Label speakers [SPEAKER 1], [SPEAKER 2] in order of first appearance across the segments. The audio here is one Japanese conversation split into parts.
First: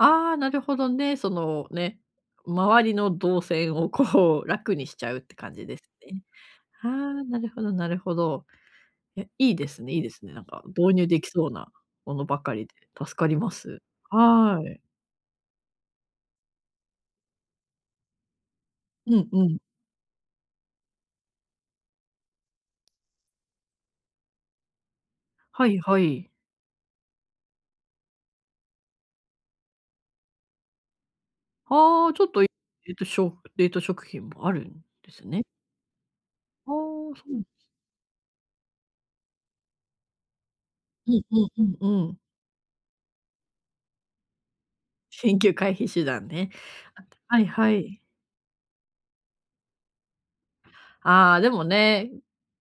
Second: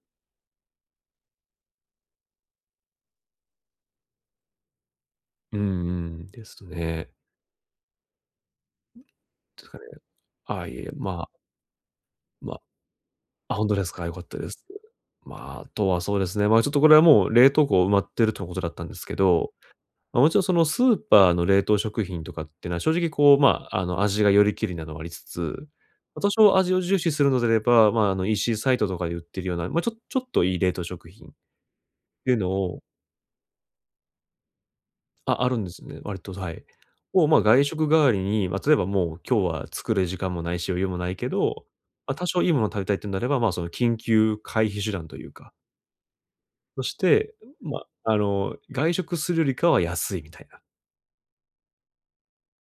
[SPEAKER 1] ああ、なるほどね、そのね、周りの動線をこう楽にしちゃうって感
[SPEAKER 2] うんう
[SPEAKER 1] じですね。
[SPEAKER 2] ん、です
[SPEAKER 1] あ
[SPEAKER 2] ね。
[SPEAKER 1] あ、なるほどなるほど。
[SPEAKER 2] で
[SPEAKER 1] いや、いい
[SPEAKER 2] す
[SPEAKER 1] で
[SPEAKER 2] か
[SPEAKER 1] す
[SPEAKER 2] ね。
[SPEAKER 1] ねいいですね、なん
[SPEAKER 2] あ
[SPEAKER 1] か
[SPEAKER 2] あ、いえ、
[SPEAKER 1] 導入で
[SPEAKER 2] まあ。
[SPEAKER 1] きそうなものばか
[SPEAKER 2] ま、
[SPEAKER 1] りで、助かりま
[SPEAKER 2] あ、ほんと
[SPEAKER 1] す。
[SPEAKER 2] ですか、よかったで
[SPEAKER 1] は
[SPEAKER 2] す。
[SPEAKER 1] い。
[SPEAKER 2] ま、あとはそうですね、ま、ちょっとこれはもう冷凍庫埋まってるということだったんですけ
[SPEAKER 1] うんう
[SPEAKER 2] ど、
[SPEAKER 1] ん。
[SPEAKER 2] ま、もちろんそのスーパーの冷凍食品とかってのは、正直こう、ま、あの、味がよりけりなのはありつつ、
[SPEAKER 1] はいは
[SPEAKER 2] ま、多
[SPEAKER 1] い。
[SPEAKER 2] 少味を重視するのであれば、ま、あの、EC サイトとかで売ってるような、ま、ちょっちょっといい冷凍食品っ
[SPEAKER 1] ああ、ちょっ
[SPEAKER 2] ていう
[SPEAKER 1] と、え
[SPEAKER 2] のを。
[SPEAKER 1] っと、しょ冷凍食品もあるんです
[SPEAKER 2] あ、
[SPEAKER 1] ね？
[SPEAKER 2] あるんですね、割と、はい。
[SPEAKER 1] ああ、
[SPEAKER 2] もう、
[SPEAKER 1] そ
[SPEAKER 2] ま、
[SPEAKER 1] う。
[SPEAKER 2] 外食代わりに、ま、例えばもう今日は作る時間もないし、余裕もな
[SPEAKER 1] う
[SPEAKER 2] い
[SPEAKER 1] ん
[SPEAKER 2] け
[SPEAKER 1] うん
[SPEAKER 2] ど、
[SPEAKER 1] うんう
[SPEAKER 2] ま、
[SPEAKER 1] ん。
[SPEAKER 2] 多少いいものを食べたいっていうんであれば、ま、その緊急回避手段という
[SPEAKER 1] 緊
[SPEAKER 2] か
[SPEAKER 1] 急回避手段ね。
[SPEAKER 2] そして、
[SPEAKER 1] あ、はいは
[SPEAKER 2] ま、
[SPEAKER 1] い。
[SPEAKER 2] あの、外食するよりかは安いみたいな。
[SPEAKER 1] ああ、でもね、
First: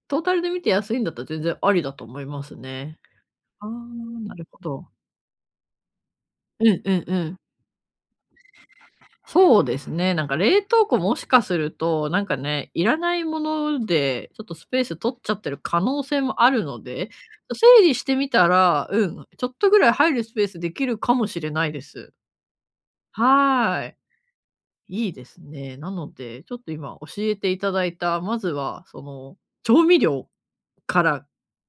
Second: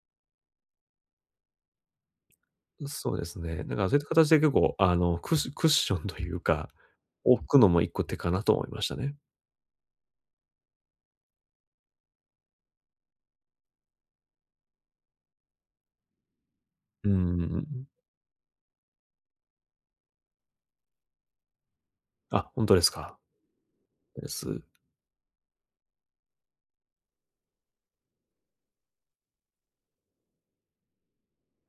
[SPEAKER 1] トータルで見て安いんだったら全然ありだと思いますね。
[SPEAKER 2] そうですね。
[SPEAKER 1] ああ、
[SPEAKER 2] だからそういった形
[SPEAKER 1] な
[SPEAKER 2] で
[SPEAKER 1] る
[SPEAKER 2] 結
[SPEAKER 1] ほ
[SPEAKER 2] 構、
[SPEAKER 1] ど。
[SPEAKER 2] あの、ククッションという
[SPEAKER 1] う
[SPEAKER 2] か、
[SPEAKER 1] んうんうん。
[SPEAKER 2] 置くのも1個手かなと思いましたね。
[SPEAKER 1] そうですね、なんか冷凍庫もしかすると、なんかね、いらないもので、ちょっとスペース取っちゃってる可能性もあるの
[SPEAKER 2] う
[SPEAKER 1] で、
[SPEAKER 2] ー
[SPEAKER 1] 整
[SPEAKER 2] ん。
[SPEAKER 1] 理してみたら、うん、ちょっとぐらい入るスペースできるかもしれないです。
[SPEAKER 2] あ、ほんとですか。
[SPEAKER 1] は
[SPEAKER 2] です。
[SPEAKER 1] い。いいですね、なので、ちょっと今教えて頂いた、まずはその調味料から、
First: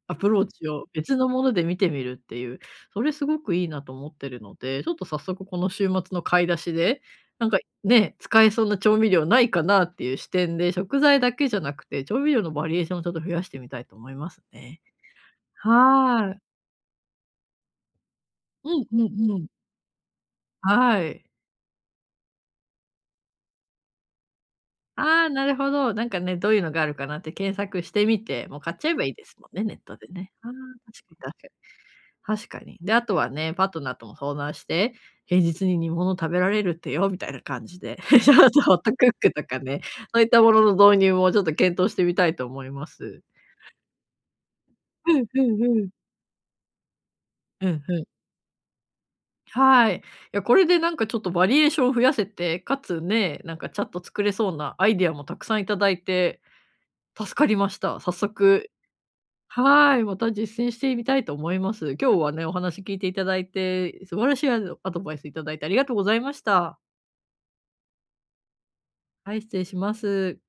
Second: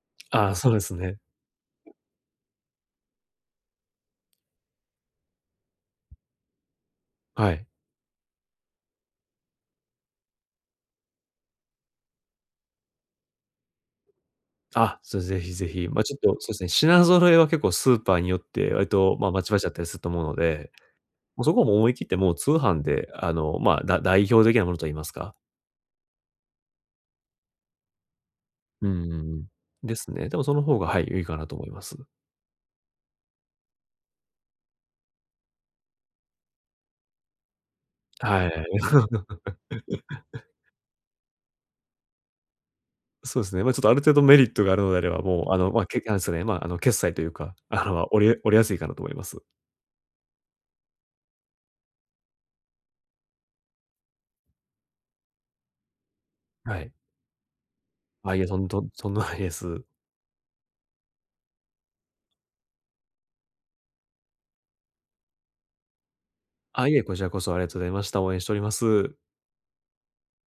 [SPEAKER 1] アプロー
[SPEAKER 2] ああ、
[SPEAKER 1] チ
[SPEAKER 2] そうで
[SPEAKER 1] を
[SPEAKER 2] す
[SPEAKER 1] 別
[SPEAKER 2] ね。
[SPEAKER 1] のもので見てみるっていう、それすごくいいなと思ってるので、ちょっと早速この週末の買い出しで、なん
[SPEAKER 2] は
[SPEAKER 1] か、
[SPEAKER 2] い。
[SPEAKER 1] ね、使えそうな調味料無いかなっていう視点で、食材だけじゃなくて、調味料のバリエーションをちょっと増やしてみたいと思いますね。
[SPEAKER 2] あ、そう、ぜひぜひ、ま、ちょっ
[SPEAKER 1] は
[SPEAKER 2] と
[SPEAKER 1] い。
[SPEAKER 2] そうですね、品揃えは結構スーパーによっ
[SPEAKER 1] う
[SPEAKER 2] て、割
[SPEAKER 1] んう
[SPEAKER 2] と、ま、
[SPEAKER 1] んう
[SPEAKER 2] ま
[SPEAKER 1] ん。
[SPEAKER 2] ちまちだったりすると思うので。
[SPEAKER 1] はい。
[SPEAKER 2] ま、そこも思い切って、もう通販で、あの、ま、だ代表的なものと言います
[SPEAKER 1] ああ、
[SPEAKER 2] か。
[SPEAKER 1] なるほど、なんかね、どういうのがあるかなって検索してみて、もう買っち
[SPEAKER 2] うー
[SPEAKER 1] ゃえばいいです
[SPEAKER 2] ん。
[SPEAKER 1] もんね、ネッ
[SPEAKER 2] で
[SPEAKER 1] トで
[SPEAKER 2] すね。
[SPEAKER 1] ね。
[SPEAKER 2] でも
[SPEAKER 1] ああ、
[SPEAKER 2] その方が、はい、
[SPEAKER 1] 確
[SPEAKER 2] 良い
[SPEAKER 1] かに
[SPEAKER 2] か
[SPEAKER 1] 確
[SPEAKER 2] な
[SPEAKER 1] かに。
[SPEAKER 2] と思います。
[SPEAKER 1] 確かに。で、あとはね、パートナーとも相談して、平日に煮物食べられるってよ、みたいな感じで、ち
[SPEAKER 2] は
[SPEAKER 1] ょっ
[SPEAKER 2] い。
[SPEAKER 1] とホットクックとかね、そういった ものの導入もちょっと検討してみたいと思います。
[SPEAKER 2] そうすね、ま、ちょっとある程度メリットがあるのであれ
[SPEAKER 1] ふ
[SPEAKER 2] ば、
[SPEAKER 1] んふ
[SPEAKER 2] もう、
[SPEAKER 1] ん
[SPEAKER 2] あ
[SPEAKER 1] ふ
[SPEAKER 2] の、ま
[SPEAKER 1] ん。
[SPEAKER 2] なんですかね、ま、あの、決済というか、
[SPEAKER 1] うん
[SPEAKER 2] あ
[SPEAKER 1] ふ
[SPEAKER 2] の、
[SPEAKER 1] ん。
[SPEAKER 2] おりおりやすいかなと思います。
[SPEAKER 1] はい、いや、これでなんかちょっとバリエーションを増やせて、かつ、ね、なんか、ちゃっと作れそうなアイデアもたくさんいただいて、
[SPEAKER 2] はい。
[SPEAKER 1] 助かりました。早
[SPEAKER 2] あ、いいえ、そん
[SPEAKER 1] 速。
[SPEAKER 2] とんそんないです。
[SPEAKER 1] はい、また実践してみたいと思います。今日はね、お話聞いていただいて、素晴らしいアドアドバイスいただいてありがとうございました。
[SPEAKER 2] あ、いえ、こちらこそありがとうございました。応援しております。
[SPEAKER 1] はい、失礼します。